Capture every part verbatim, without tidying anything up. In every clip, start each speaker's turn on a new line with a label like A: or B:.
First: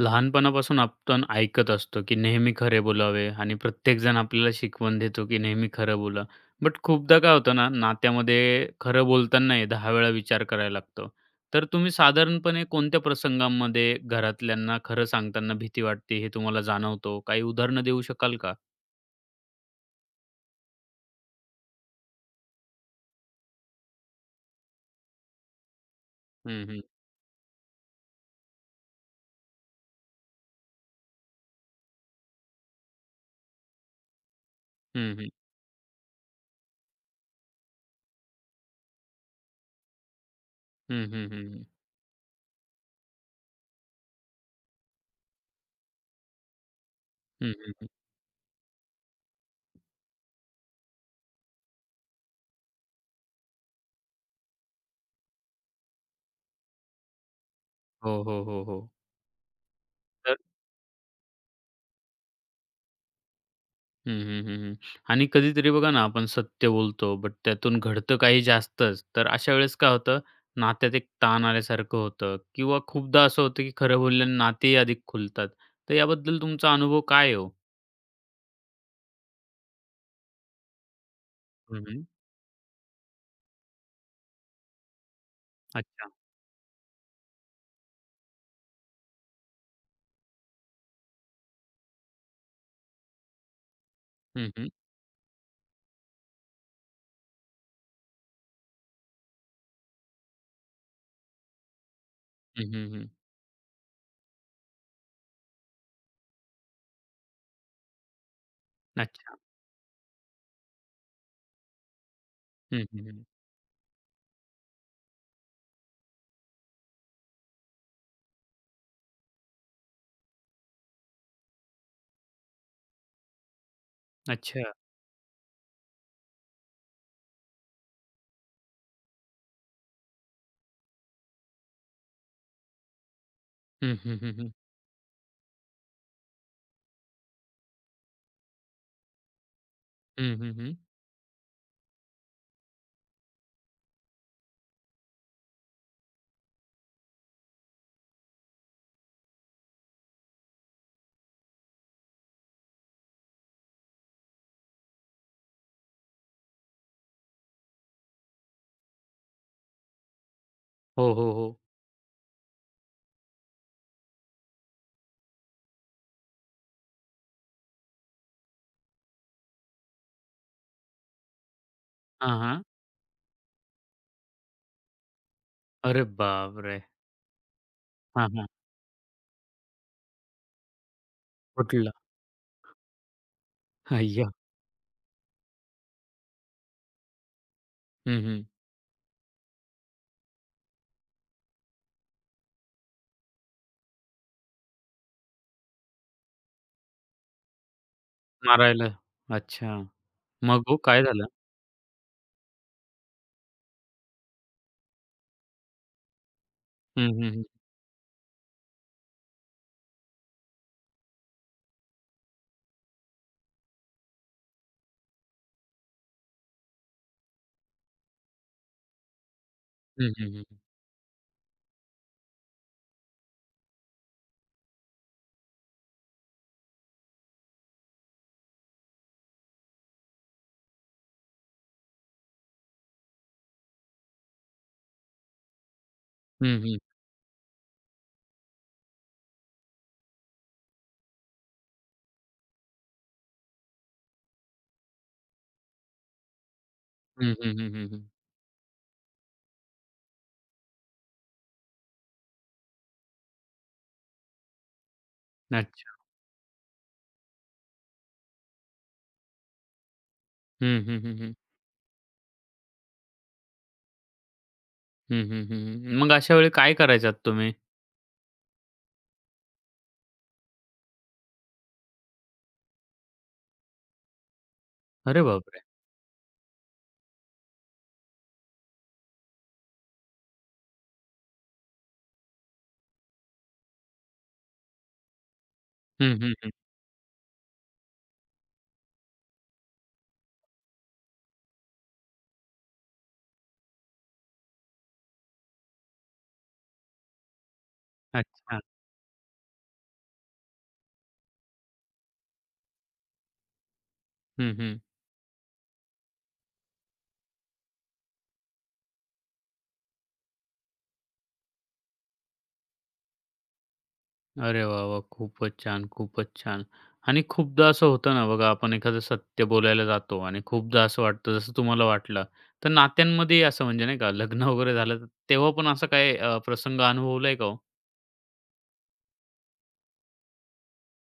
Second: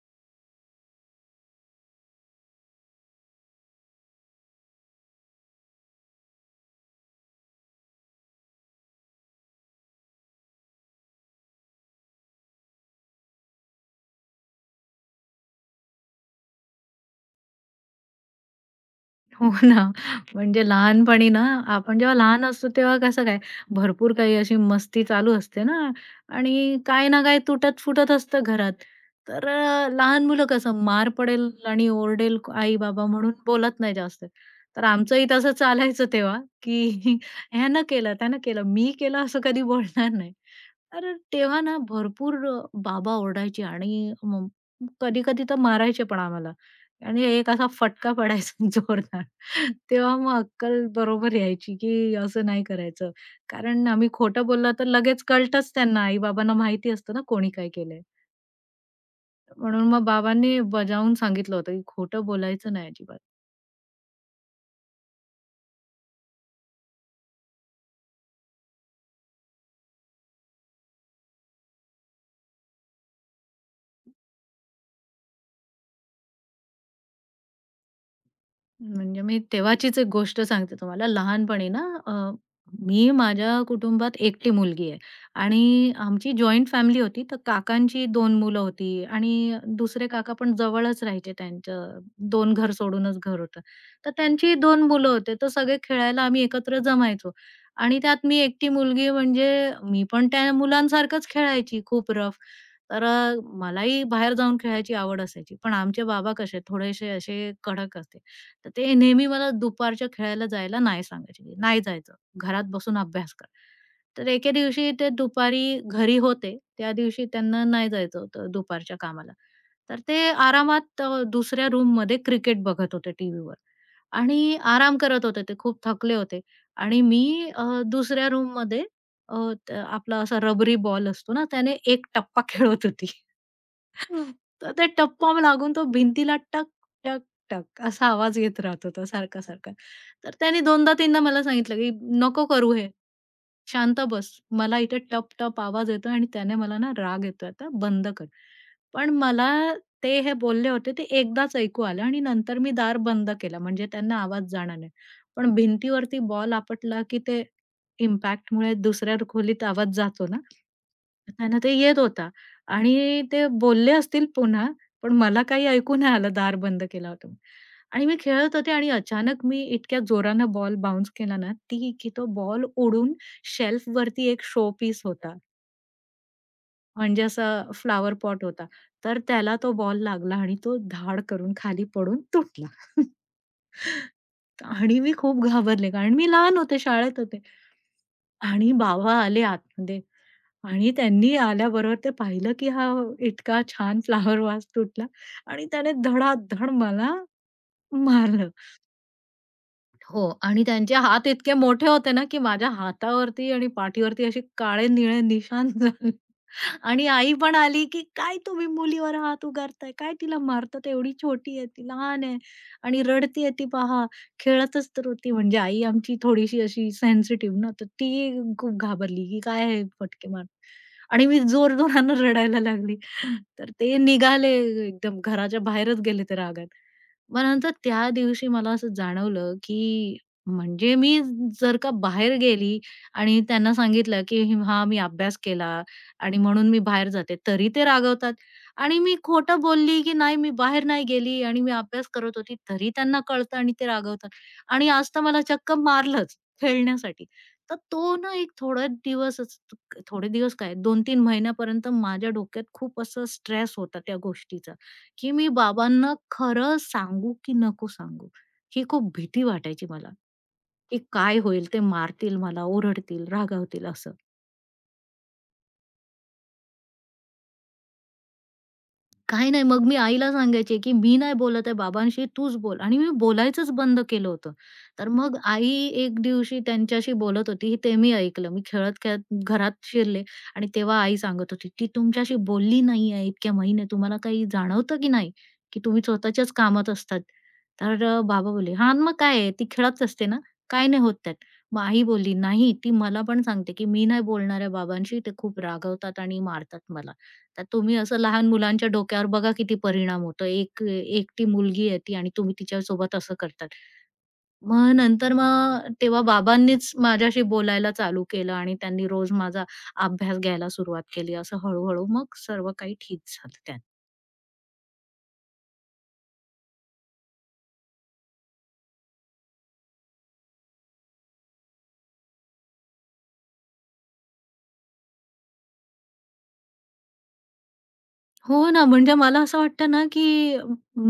A: लहानपणापासून आपण ऐकत असतो, की नेहमी खरे बोलावे आणि प्रत्येकजण आपल्याला शिकवण देतो, की नेहमी खरं बोला. बट खूपदा काय होतं ना, नात्यामध्ये खरं बोलतानाही दहा वेळा विचार करायला लागतो. तर तुम्ही साधारणपणे कोणत्या प्रसंगांमध्ये घरातल्यांना खरं सांगताना भीती वाटते, हे तुम्हाला जाणवतो? काही उदाहरणं देऊ शकाल का?
B: हो ना. म्हणजे लहानपणी ना, आपण जेव्हा लहान असतो तेव्हा कसं काय, भरपूर काही अशी मस्ती चालू असते ना
A: हं,
B: आणि
A: हं.
B: काय ना काय तुटत-फुटत असतं घरात. तर अ, लहान मुलं कसं मार पडेल आणि ओरडेल आई-बाबा म्हणून बोलत नाही जास्त. तर
A: हं,
B: आमचंही
A: हं.
B: तसं चालायचं तेव्हा, की ह्यानं केलं, त्यानं केलं, मी केलं असं कधी बोलणार नाही.
A: हं,
B: तर
A: हं, हं,
B: तेव्हा
A: हं.
B: ना भरपूर अ, बाबा ओरडायचे आणि कधी-कधी तर मारायचे पण आम्हाला आणि एक असा
A: हं,
B: फटका पडायचा जोरदार. तेव्हा मग अक्कल बरोबर यायची, की असं नाही करायचं. कारण आम्ही खोटं बोललं तर लगेच कळतंच त्यांना, आई-बाबांना माहिती असतं ना कोणी काय केलंय.
A: हो, हो, हो, हो.
B: म्हणून मग
A: तर
B: बाबांनी बजावून सांगितलं होतं, की खोटं बोलायचं नाही अजिबात.
A: हं, हं, हं, हं. आणि कधीतरी बघा ना, आपण सत्य बोलतो, बट त्यातून घडतं काही जास्तच. तर अशा वेळेस काय होतं, नात्यात एक ताण आल्यासारखं होतं किंवा खूपदा असं होतं, की खरं बोलल्याने नातेही अधिक खुलतात. तर याबद्दल तुमचा अनुभव काय आहे हो?
B: म्हणजे मी तेव्हाचीच एक गोष्ट सांगते तुम्हाला. लहानपणी ना
A: हं, हं.
B: अ, मी माझ्या कुटुंबात एकटी मुलगी आहे आणि
A: अच्छा.
B: आमची जॉइंट फॅमिली होती. तर काकांची दोन मुलं होती आणि दुसरे काका पण जवळच राहायचे त्यांचं दोन घर सोडूनच घर होतं. तर
A: हं,
B: त्यांची
A: हं.
B: दोन मुलं होते. तर सगळे खेळायला आम्ही एकत्र जमायचो आणि त्यात मी एकटी मुलगी म्हणजे मी पण त्या मुलांसारखंच खेळायची खूप रफ.
A: हं, हं,
B: तर
A: हं.
B: अ, मलाही बाहेर जाऊन खेळायची आवड असायची. पण आमचे बाबा कसे थोडेसे असे कडक असते. तर ते नेहमी
A: अच्छा.
B: मला दुपारच्या खेळायला जायला नाही सांगायचे, की "नाही जायचं, घरात
A: हं,
B: बसून
A: हं, हं.
B: अभ्यास कर." तर एके दिवशी ते दुपारी घरी होते, त्या दिवशी त्यांना नाही जायचं होतं दुपारच्या कामाला. तर ते आरामात अ, दुसऱ्या रूममध्ये क्रिकेट बघत होते टीव्हीवर आणि
A: अच्छा.
B: आराम करत होते ते खूप थकले होते आणि मी अ, दुसऱ्या रूममध्ये अ, त आपला असा रबरी बॉल असतो ना, त्याने एक टप्पा खेळत होती.
A: हं, हं, हं, हं.
B: तर त्या टप्पा लागून तो भिंतीला टक, टक, टक असा आवाज येत राहत होता सारखा-सारखा. तर
A: हं, हं,
B: त्याने
A: हं.
B: दोनदा 3दा मला सांगितलं, की "नको करू हे. शांत बस. मला इथे टप-टप आवाज येतोय आणि त्याने मला ना राग येतोय. आता बंद कर." पण मला ते हे बोलले होते ते एकदाच ऐकू आलं आणि नंतर मी दार बंद केला म्हणजे त्यांना आवाज जाणार नाही. पण भिंतीवरती बॉल आपटला, की ते इम्पॅक्टमुळे दुसऱ्या खोलीत आवाज जातो ना,
A: हो, हो, हो.
B: त्यांना ते येत होता. आणि ते बोलले असतील पुन्हा, पण मला काही ऐकू नाही आलं, दार बंद केला होता. मी. आणि मी खेळत होते आणि अचानक मी इतक्या जोरानं बॉल बाउन्स केला ना, ती की तो
A: हां, हां.
B: बॉल उडून शेल्फ शेल्फवरती एक शो पीस होता,
A: अरे बापरे!
B: म्हणजे असा फ्लावर
A: हां,
B: पॉट
A: हां.
B: होता. तर त्याला तो बॉल लागला आणि तो धाड करून खाली
A: फुटलं.
B: पडून तुटला.
A: अय्या!
B: आणि मी खूप घाबरले, कारण मी लहान होते, शाळेत होते.
A: हं, हं.
B: आणि बाबा आले आतमध्ये आणि त्यांनी आल्याबरोबर ते पाहिलं, की हा इतका छान फ्लावर वास तुटला आणि त्याने धडाधड मला मारलं.
A: मारायला. अच्छा.
B: हो आणि
A: मग हो,
B: त्यांचे
A: काय झालं?
B: हात इतके मोठे होते ना, की माझ्या हातावरती आणि पाठीवरती असे काळे-निळे निशाण झाले. आणि
A: हं, हं,
B: आई
A: हं.
B: पण आली, की "काय तुम्ही मुलीवर हात उगारताय? काय तिला मारतात? एवढी छोटी आहे ती, लहान आहे आणि रडतीये ती पहा, खेळतच तर होती." म्हणजे आई आमची थोडीशी अशी सेन्सिटिव्ह ना, तर ती खूप घाबरली, की काय हे
A: हं,
B: फटके
A: हं,
B: मारतात.
A: हं.
B: आणि मी जोरजोरानं रडायला लागली. तर ते निघाले एकदम घराच्या बाहेरच गेले ते रागात. मग नंतर त्या दिवशी मला असं जाणवलं, की म्हणजे मी जर का बाहेर गेली आणि त्यांना सांगितलं, की "हां, मी अभ्यास केला." आणि
A: हं,
B: म्हणून
A: हं.
B: मी बाहेर जाते. तरी ते रागवतात आणि मी खोटं बोलली, की नाही मी बाहेर नाही गेली आणि मी अभ्यास करत होती, तरी त्यांना कळतं आणि ते रागवतात. आणि आज तर मला चक्क मारलंच खेळण्यासाठी.
A: हं, हं, हं,
B: तर
A: हं, हं.
B: तो ना एक थोडा दिवसच थोडे दिवस काय दोन ते तीन महिन्यापर्यंत माझ्या डोक्यात खूप असं स्ट्रेस होता त्या गोष्टीचा, की मी
A: अच्छा.
B: बाबांना खरं सांगू की नको सांगू? ही खूप भीती वाटायची मला,
A: हं,
B: की
A: हं, हं, हं.
B: काय होईल? ते मारतील मला, ओरडतील, रागावतील असं.
A: हं, हं, हं, हं. मग अशा वेळी काय करायचात तुम्ही?
B: काही नाही. मग मी आईला सांगायचे, की "मी नाही बोलत आहे बाबांशी, तूच बोल" आणि मी बोलायचंच बंद केलं होतं. तर
A: अरे
B: मग
A: बापरे!
B: आई एक दिवशी त्यांच्याशी बोलत होती, ते मी ऐकलं. मी खेळत-खेळत घरात शिरले आणि तेव्हा आई सांगत होती, "ती तुमच्याशी बोलली नाही आहे इतक्या महिने. तुम्हाला काही जाणवतं की नाही, की तुम्ही
A: हं, हं, हं.
B: स्वतःच्याच कामात असतात?" तर अ, बाबा बोलले, "हां, मग काय आहे, ती खेळत असते ना, काय नाही होत त्यात." मग आई बोलली, "नाही, ती मला पण सांगते, की मी नाही बोलणार आहे बाबांशी. ते खूप रागवतात आणि मारतात मला." तर तुम्ही असं लहान
A: अच्छा.
B: मुलांच्या डोक्यावर बघा किती परिणाम होतो. एक एकटी मुलगी आहे ती आणि तुम्ही तिच्यासोबत असं करतात.
A: हं, हं.
B: मग नंतर मग तेव्हा बाबांनीच माझ्याशी बोलायला चालू केलं आणि त्यांनी रोज माझा अभ्यास घ्यायला सुरुवात केली. असं हळू-हळू मग सर्व काही ठीक झालं त्यानंतर.
A: अरे वाह, वाह! खूपच छान, खूपच छान. आणि खूपदा असं होतं ना बघा, आपण एखादं सत्य बोलायला जातो आणि खूपदा असं वाटतं जसं तुम्हाला वाटलं. तर नात्यांमध्येही असं म्हणजे नाही का लग्न वगैरे झालं तर तेव्हा पण असा काही अ, प्रसंग अनुभवलाय का हो?
B: हो ना, म्हणजे मला असं वाटतं ना, की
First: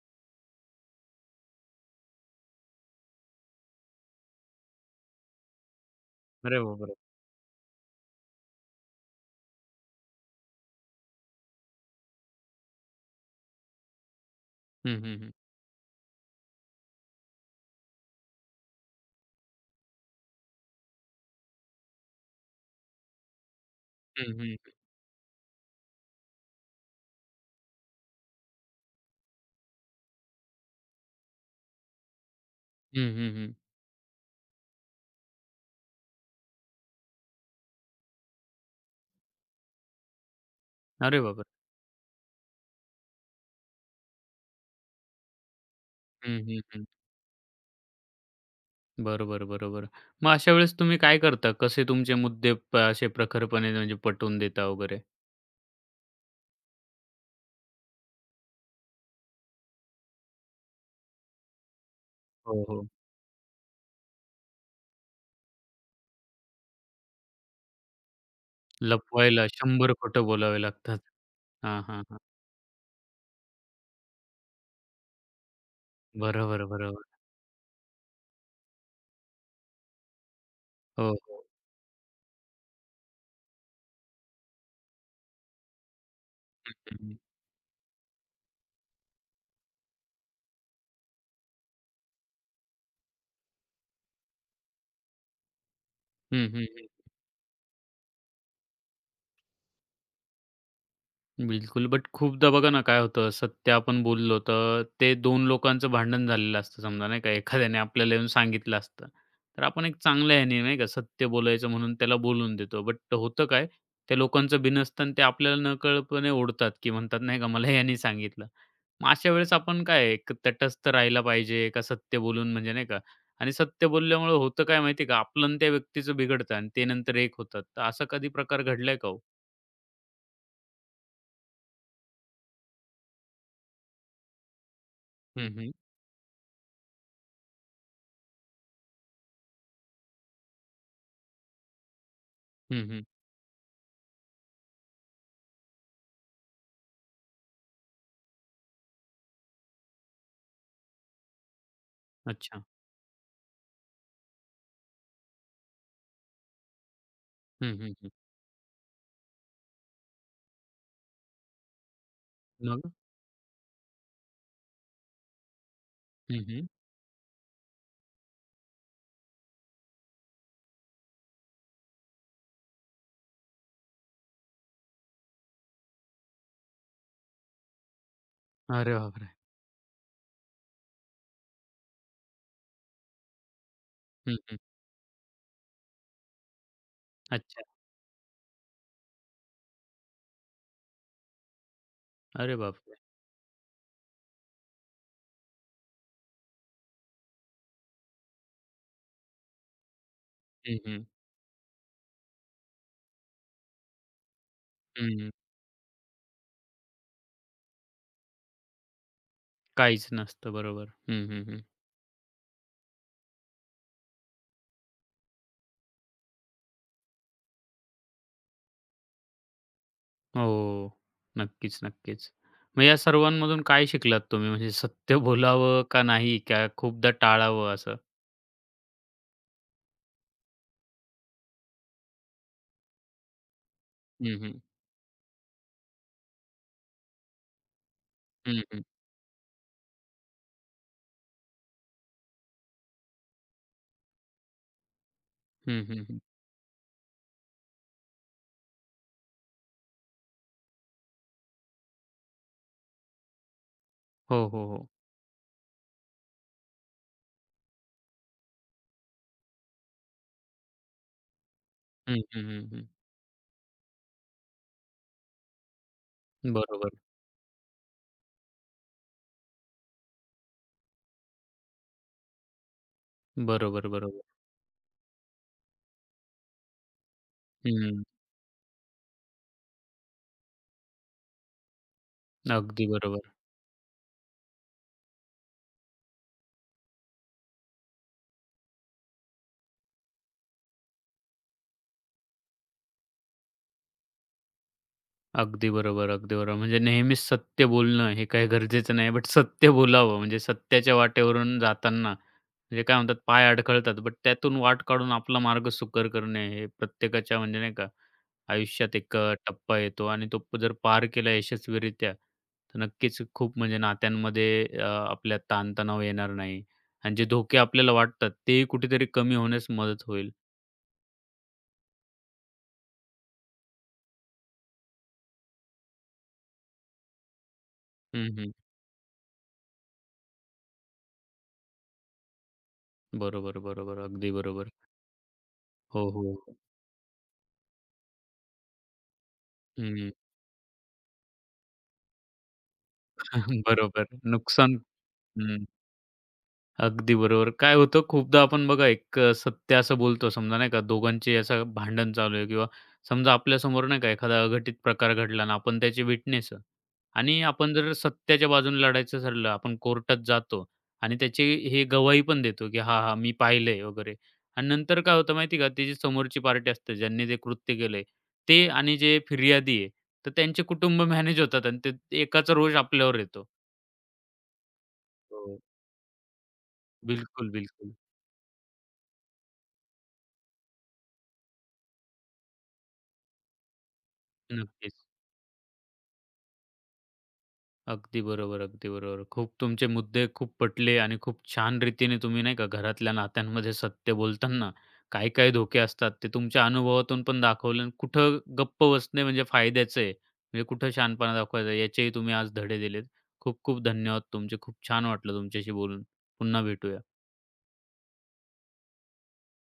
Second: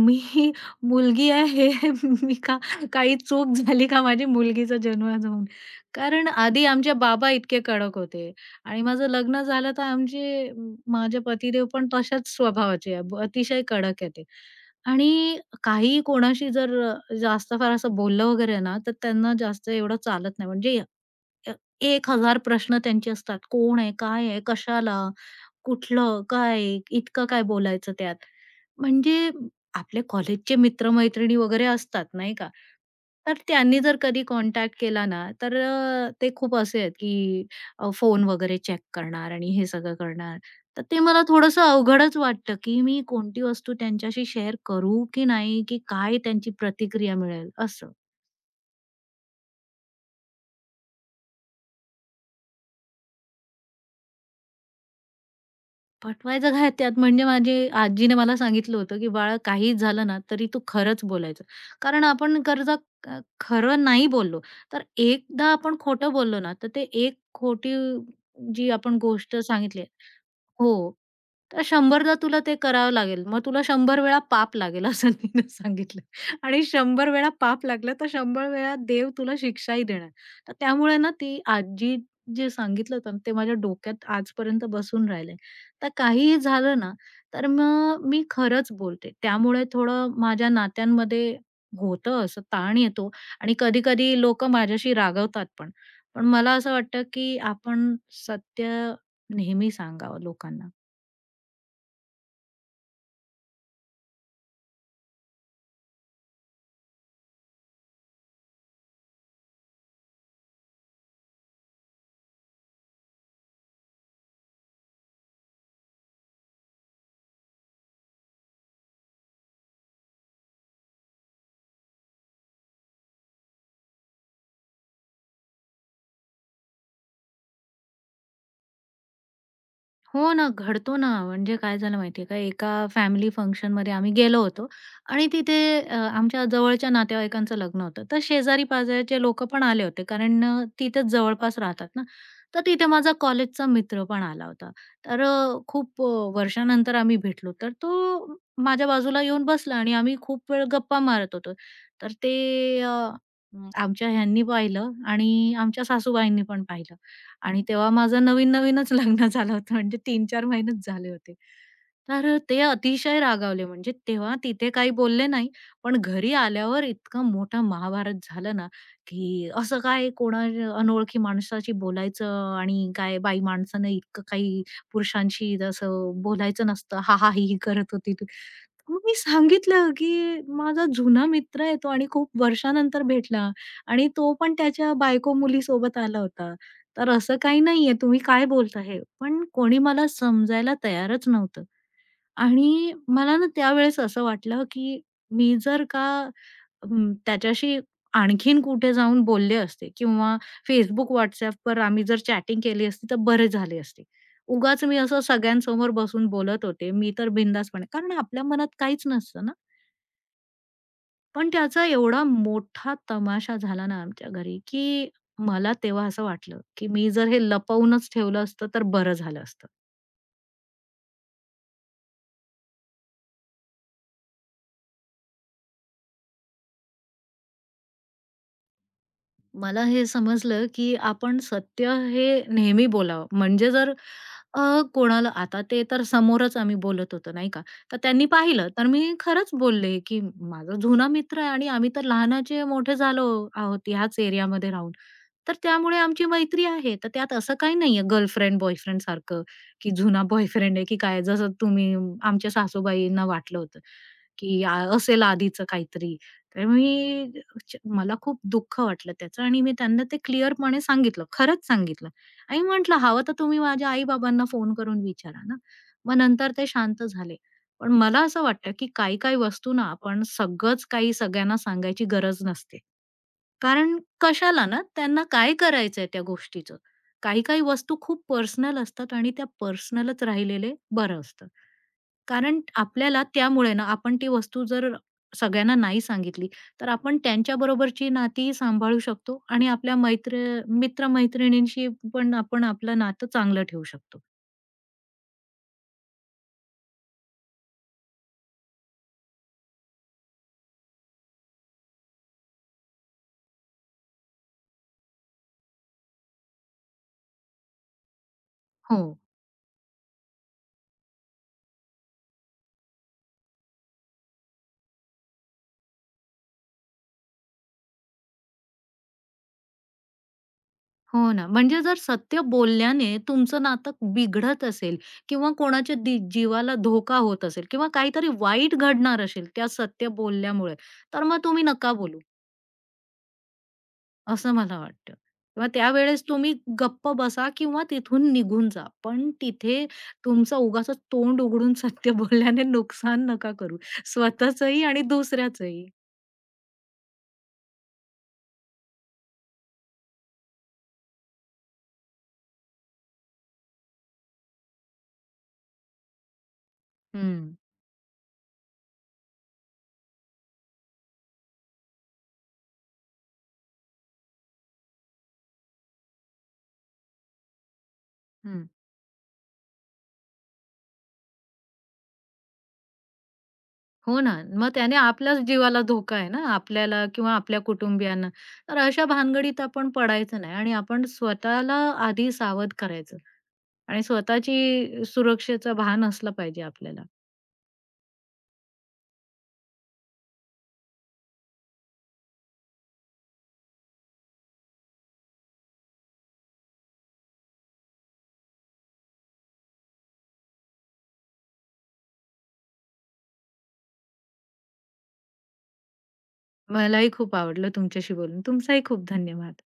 B: मी मुलगी आहे, हे मी का काही चूक झाली का माझी मुलगीचा जन्म होऊन? कारण
A: अरे
B: आधी आमचे
A: बापरे!
B: बाबा इतके कडक होते आणि माझं लग्न झालं तर आमचे माझे पतिदेव पण तशाच स्वभावाचे आहे, ब- अतिशय कडक आहे ते.
A: हं, हं, हं.
B: आणि काही कोणाशी जर अ, जास्त फार असं बोललं वगैरे ना, तर त्यांना जास्त एवढं चालत नाही. म्हणजे अ, हजार प्रश्न त्यांचे असतात. कोण आहे? काय
A: हं,
B: आहे?
A: हं.
B: कशाला? कुठलं? काय? इतकं काय बोलायचं त्यात? म्हणजे आपले कॉलेजचे मित्र-मैत्रिणी वगैरे असतात, नाही का?
A: हं, हं,
B: तर
A: हं.
B: त्यांनी जर कधी कॉन्टॅक्ट केला ना, तर अ, ते खूप असे आहेत, की अ, फोन वगैरे चेक करणार आणि हे सगळं करणार. तर ते
A: अरे
B: मला
A: बापरे!
B: थोडंसं अवघडच वाटतं, की मी कोणती वस्तू त्यांच्याशी शेअर करू की नाही? की काय
A: हं,
B: त्यांची
A: हं, हं.
B: प्रतिक्रिया मिळेल? असं.
A: बरोबर, बरोबर. मग अशा वेळेस तुम्ही काय करता? कसे तुमचे मुद्दे प असे प्रखरपणे म्हणजे पटवून देता वगैरे?
B: पटवायचं काय त्यात म्हणजे माझी आजीने मला सांगितलं होतं, की "बाळा काही झालं ना, तरी तू खरंच बोलायचं." कारण आपण
A: हो,
B: कर्जा
A: हो.
B: अ, खरं नाही बोललो, तर एकदा आपण खोटं बोललो ना, तर ते एक खोटी जी आपण गोष्ट
A: लपवायला
B: सांगितली
A: शंभर खोटं बोलावे
B: हो.
A: लागतात.
B: तर
A: हां, हां,
B: 100दा
A: हां.
B: तुला ते करावं लागेल. मग तुला शंभर वेळा पाप लागेल असं तिनं सांगितलं. आणि
A: बरोबर,
B: शंभर
A: बरोबर.
B: वेळा पाप लागलं तर शंभर वेळा देव तुला शिक्षाही देणार. तर त्यामुळे
A: हो,
B: ना ती
A: हो.
B: आजी जे सांगितलं होतं ना, ते माझ्या डोक्यात आजपर्यंत बसून राहिलंय. तर काहीही झालं ना,
A: हं, हं.
B: तर मग मी खरंच बोलते. त्यामुळे थोडं माझ्या नात्यांमध्ये होतं असं ताण येतो आणि कधी-कधी लोकं माझ्याशी रागवतात पण. पण मला
A: हं,
B: असं वाटतं, की आपण सत्य नेहमी सांगावं लोकांना.
A: बिलकुल. बट खूपदा बघा ना काय होतं, सत्य आपण बोललो तर ते दोन लोकांचं भांडण झालेलं असतं समजा नाही का. एखाद्याने आपल्याला येऊन सांगितलं असतं. तर आपण एक चांगल्या ह्याने नाही का सत्य बोलायचं म्हणून त्याला बोलून देतो. बट होतं काय, त्या लोकांचं बिनसतं आणि ते आपल्याला नकळतपणे ओढतात, की म्हणतात नाही का मला ह्याने सांगितलं. मग अशा वेळेस आपण काय एक तटस्थ राहायला पाहिजे का सत्य बोलून म्हणजे नाही का. आणि सत्य बोलल्यामुळे होतं काय माहिती का, आपलं आणि त्या व्यक्तीचं बिघडतं आणि ते नंतर एक होतात. तर असा कधी प्रकार घडलाय का हो?
B: हो ना, घडतो ना. म्हणजे काय झालं माहितीये का, एका फॅमिली फंक्शनमध्ये आम्ही गेलो होतो आणि
A: हं,
B: तिथे
A: हं.
B: अ, आमच्या जवळच्या नातेवाईकांचं लग्न होतं. तर शेजारी-पाजारचे लोकं पण आले होते, कारण अ, तिथेच जवळपास राहतात ना. तर तिथे
A: हं, हं.
B: माझा कॉलेजचा मित्र पण आला होता. तर अ, खूप अ, वर्षानंतर आम्ही भेटलो. तर तो माझ्या बाजूला येऊन बसला आणि आम्ही खूप वेळ गप्पा मारत होतो. तर ते
A: अच्छा.
B: अ, आमच्या ह्यांनी पाहिलं आणि आमच्या सासूबाईंनी पण पाहिलं. आणि
A: हं,
B: तेव्हा
A: हं, हं.
B: माझं नवीन-नवीनच लग्न झालं होतं म्हणजे तीन ते चार महिनेच झाले होते. तर अ, ते
A: मग?
B: अतिशय रागावले म्हणजे तेव्हा तिथे काही बोलले नाही, पण घरी
A: हं, हं.
B: आल्यावर इतका मोठा महाभारत झाला ना, की असं काय कोणा अनोळखी माणसाशी बोलायचं आणि काय बाई माणसानं इतकं काही पुरुषांशी असं बोलायचं नसतं. हां-हां, ही-ही करत होती ती.
A: अरे
B: मग मी
A: बापरे!
B: सांगितलं, की माझा जुना मित्र आहे तो आणि खूप वर्षानंतर भेटला आणि तो
A: हं,
B: पण
A: हं.
B: त्याच्या बायको मुलीसोबत आला होता. तर असं काही
A: अच्छा.
B: नाहीये तुम्ही काय बोलता हे. पण कोणी मला समजायला तयारच नव्हतं
A: अरे
B: आणि
A: बापरे!
B: मला ना त्यावेळेस असं वाटलं, की मी जर का अं, त्याच्याशी आणखीन कुठे जाऊन बोलले असते किंवा
A: हं, हं.
B: Facebook, WhatsAppवर आम्ही जर चॅटिंग केली असती तर बरे झाले असते. उगाच मी
A: हं,
B: असं
A: हं.
B: सगळ्यांसमोर बसून बोलत होते. मी तर बिंदासपणे कारण आपल्या मनात काहीच नसतं ना.
A: काहीच नसतं बरोबर. हं, हं,
B: पण
A: हं.
B: त्याचा एवढा मोठा तमाशा झाला ना आमच्या घरी, की मला तेव्हा असं वाटलं, की मी जर हे लपवूनच ठेवलं असतं तर बरं झालं असतं.
A: हो. नक्कीच, नक्कीच. मग या सर्वांमधून काय शिकलात तुम्ही? म्हणजे सत्य बोलावं का नाही? का खूपदा टाळावं असं?
B: मला हे समजलं, की आपण सत्य हे नेहमी बोलावं. म्हणजे जर
A: हं, हं.
B: अ, कोणाला आता ते तर समोरच आम्ही बोलत होतो, नाही का. तर त्यांनी
A: हं,
B: पाहिलं,
A: हं.
B: तर मी खरंच बोलले, की माझा जुना मित्र आहे आणि आम्ही तर लहानाचे मोठे झालो आहोत ह्याच एरियामध्ये राहून. तर
A: हं,
B: त्यामुळे
A: हं, हं.
B: आमची मैत्री आहे. तर त्यात असं काही नाहीये गर्लफ्रेंड, बॉयफ्रेंड सारखं, की जुना बॉयफ्रेंड आहे, की काय जसं तुम्ही आमच्या सासूबाईंना वाटलं होतं,
A: हो,
B: की
A: हो,
B: आ
A: हो.
B: असेल आधीचं काहीतरी. तर मी च- मला खूप दुःख वाटलं त्याचं आणि मी त्यांना ते क्लिअरपणे सांगितलं. खरंच सांगितलं.
A: हं, हं,
B: आणि
A: हं, हं.
B: म्हटलं, "हवं तर तुम्ही माझ्या आई-बाबांना फोन करून विचारा ना." मग नंतर ते
A: बरोबर.
B: शांत झाले. पण मला असं वाटतं, की काही-काही वस्तू ना आपण सगळंच काही सगळ्यांना सांगायची गरज नसते.
A: बरोबर,
B: कारण
A: बरोबर.
B: कशाला ना, त्यांना काय करायचंय त्या गोष्टीचं. काही-काही वस्तू
A: हं.
B: खूप पर्सनल असतात आणि त्या पर्सनलच राहिलेले बरं असतं. कारण
A: अगदी
B: आपल्याला
A: बरोबर.
B: त्यामुळे ना आपण ती वस्तू जर सगळ्यांना नाही सांगितली, तर आपण त्यांच्याबरोबरची नाती सांभाळू शकतो आणि आपल्या मैत्र मित्र-मैत्रिणींशी पण आपण आपलं नातं चांगलं ठेवू शकतो.
A: अगदी बरोबर, अगदी बरोबर. म्हणजे नेहमीच सत्य बोलणं हे काही गरजेचं नाही, बट सत्य बोलावं. म्हणजे सत्याच्या वाटेवरून जाताना म्हणजे काय म्हणतात पाय अडखळतात, बट त्यातून वाट काढून आपला मार्ग सुकर करणे हे प्रत्येकाच्या म्हणजे नाही का आयुष्यात
B: हो,
A: एक अ, टप्पा येतो आणि तो प- जर पार केला यशस्वीरित्या, तर नक्कीच खूप म्हणजे नात्यांमध्ये अ, आपल्या ताणतणाव येणार नाही आणि जे धोके आपल्याला वाटतात तेही कुठेतरी कमी होण्यास मदत होईल.
B: हो ना. म्हणजे जर सत्य बोलल्याने तुमचं नातं बिघडत असेल किंवा कोणाच्या दि जीवाला धोका होत असेल किंवा
A: हं,
B: काहीतरी
A: हं.
B: वाईट घडणार असेल त्या सत्य बोलल्यामुळे, तर मग तुम्ही नका बोलू.
A: बरोबर, बरोबर. अगदी
B: असं
A: बरोबर.
B: मला वाटतं किंवा
A: हो,
B: त्यावेळेस तुम्ही
A: हो.
B: गप्प बसा किंवा तिथून निघून जा. पण तिथे
A: हं.
B: तुमचं उगाचच तोंड उघडून सत्य बोलल्याने नुकसान नका करू.
A: बरोबर. नुकसान
B: स्वतःचंही आणि
A: हं.
B: दुसऱ्याचंही.
A: अगदी बरोबर. काय होतं खूपदा आपण बघा एक अ, सत्य असं बोलतो समजा नाही का दोघांचे असं भांडण चालू आहे किंवा समजा आपल्यासमोर नाही का एखादा अघटित प्रकार घडला आणि आपण त्याचे विटनेस आहे
B: हं,
A: आणि आपण जर सत्याच्या बाजूने लढायचं ठरलं, आपण कोर्टात जातो आणि त्याची हे गवाही पण देतो, की "हां, हां, मी पाहिलंय" वगैरे आणि नंतर काय होतं माहिती का, ती जी समोरची पार्टी असते ज्यांनी ते कृत्य केलंय ते
B: हं.
A: आणि जे फिर्यादी आहे, तर त्यांचे कुटुंब मॅनेज होतात आणि ते एकाचा रोष आपल्यावर येतो.
B: हो ना. मग त्याने आपल्याच
A: हो.
B: जीवाला धोका आहे ना, आपल्याला किंवा
A: बिलकुल,
B: आपल्या
A: बिलकुल.
B: कुटुंबियांना. तर अशा भानगडीत आपण पडायचं नाही आणि आपण स्वतःला आधी सावध करायचं आणि स्वतःची
A: नक्कीच.
B: सुरक्षेचं भान असलं पाहिजे आपल्याला.
A: अगदी बरोबर, अगदी बरोबर. खूप तुमचे मुद्दे खूप पटले आणि खूप छान रीतीने तुम्ही नाही का घरातल्या नात्यांमध्ये सत्य बोलताना काय-काय धोके असतात ते तुमच्या अनुभवातून पण दाखवलं आणि कुठं गप्प बसणे म्हणजे फायद्याचं आहे, म्हणजे कुठं शहाणपणा दाखवायचा याचेही तुम्ही आज धडे दिलेत. खूप खूप धन्यवाद तुमचे. खूप छान वाटलं तुमच्याशी बोलून. पुन्हा भेटूया.
B: मलाही खूप आवडलं तुमच्याशी बोलून. तुमचाही खूप धन्यवाद.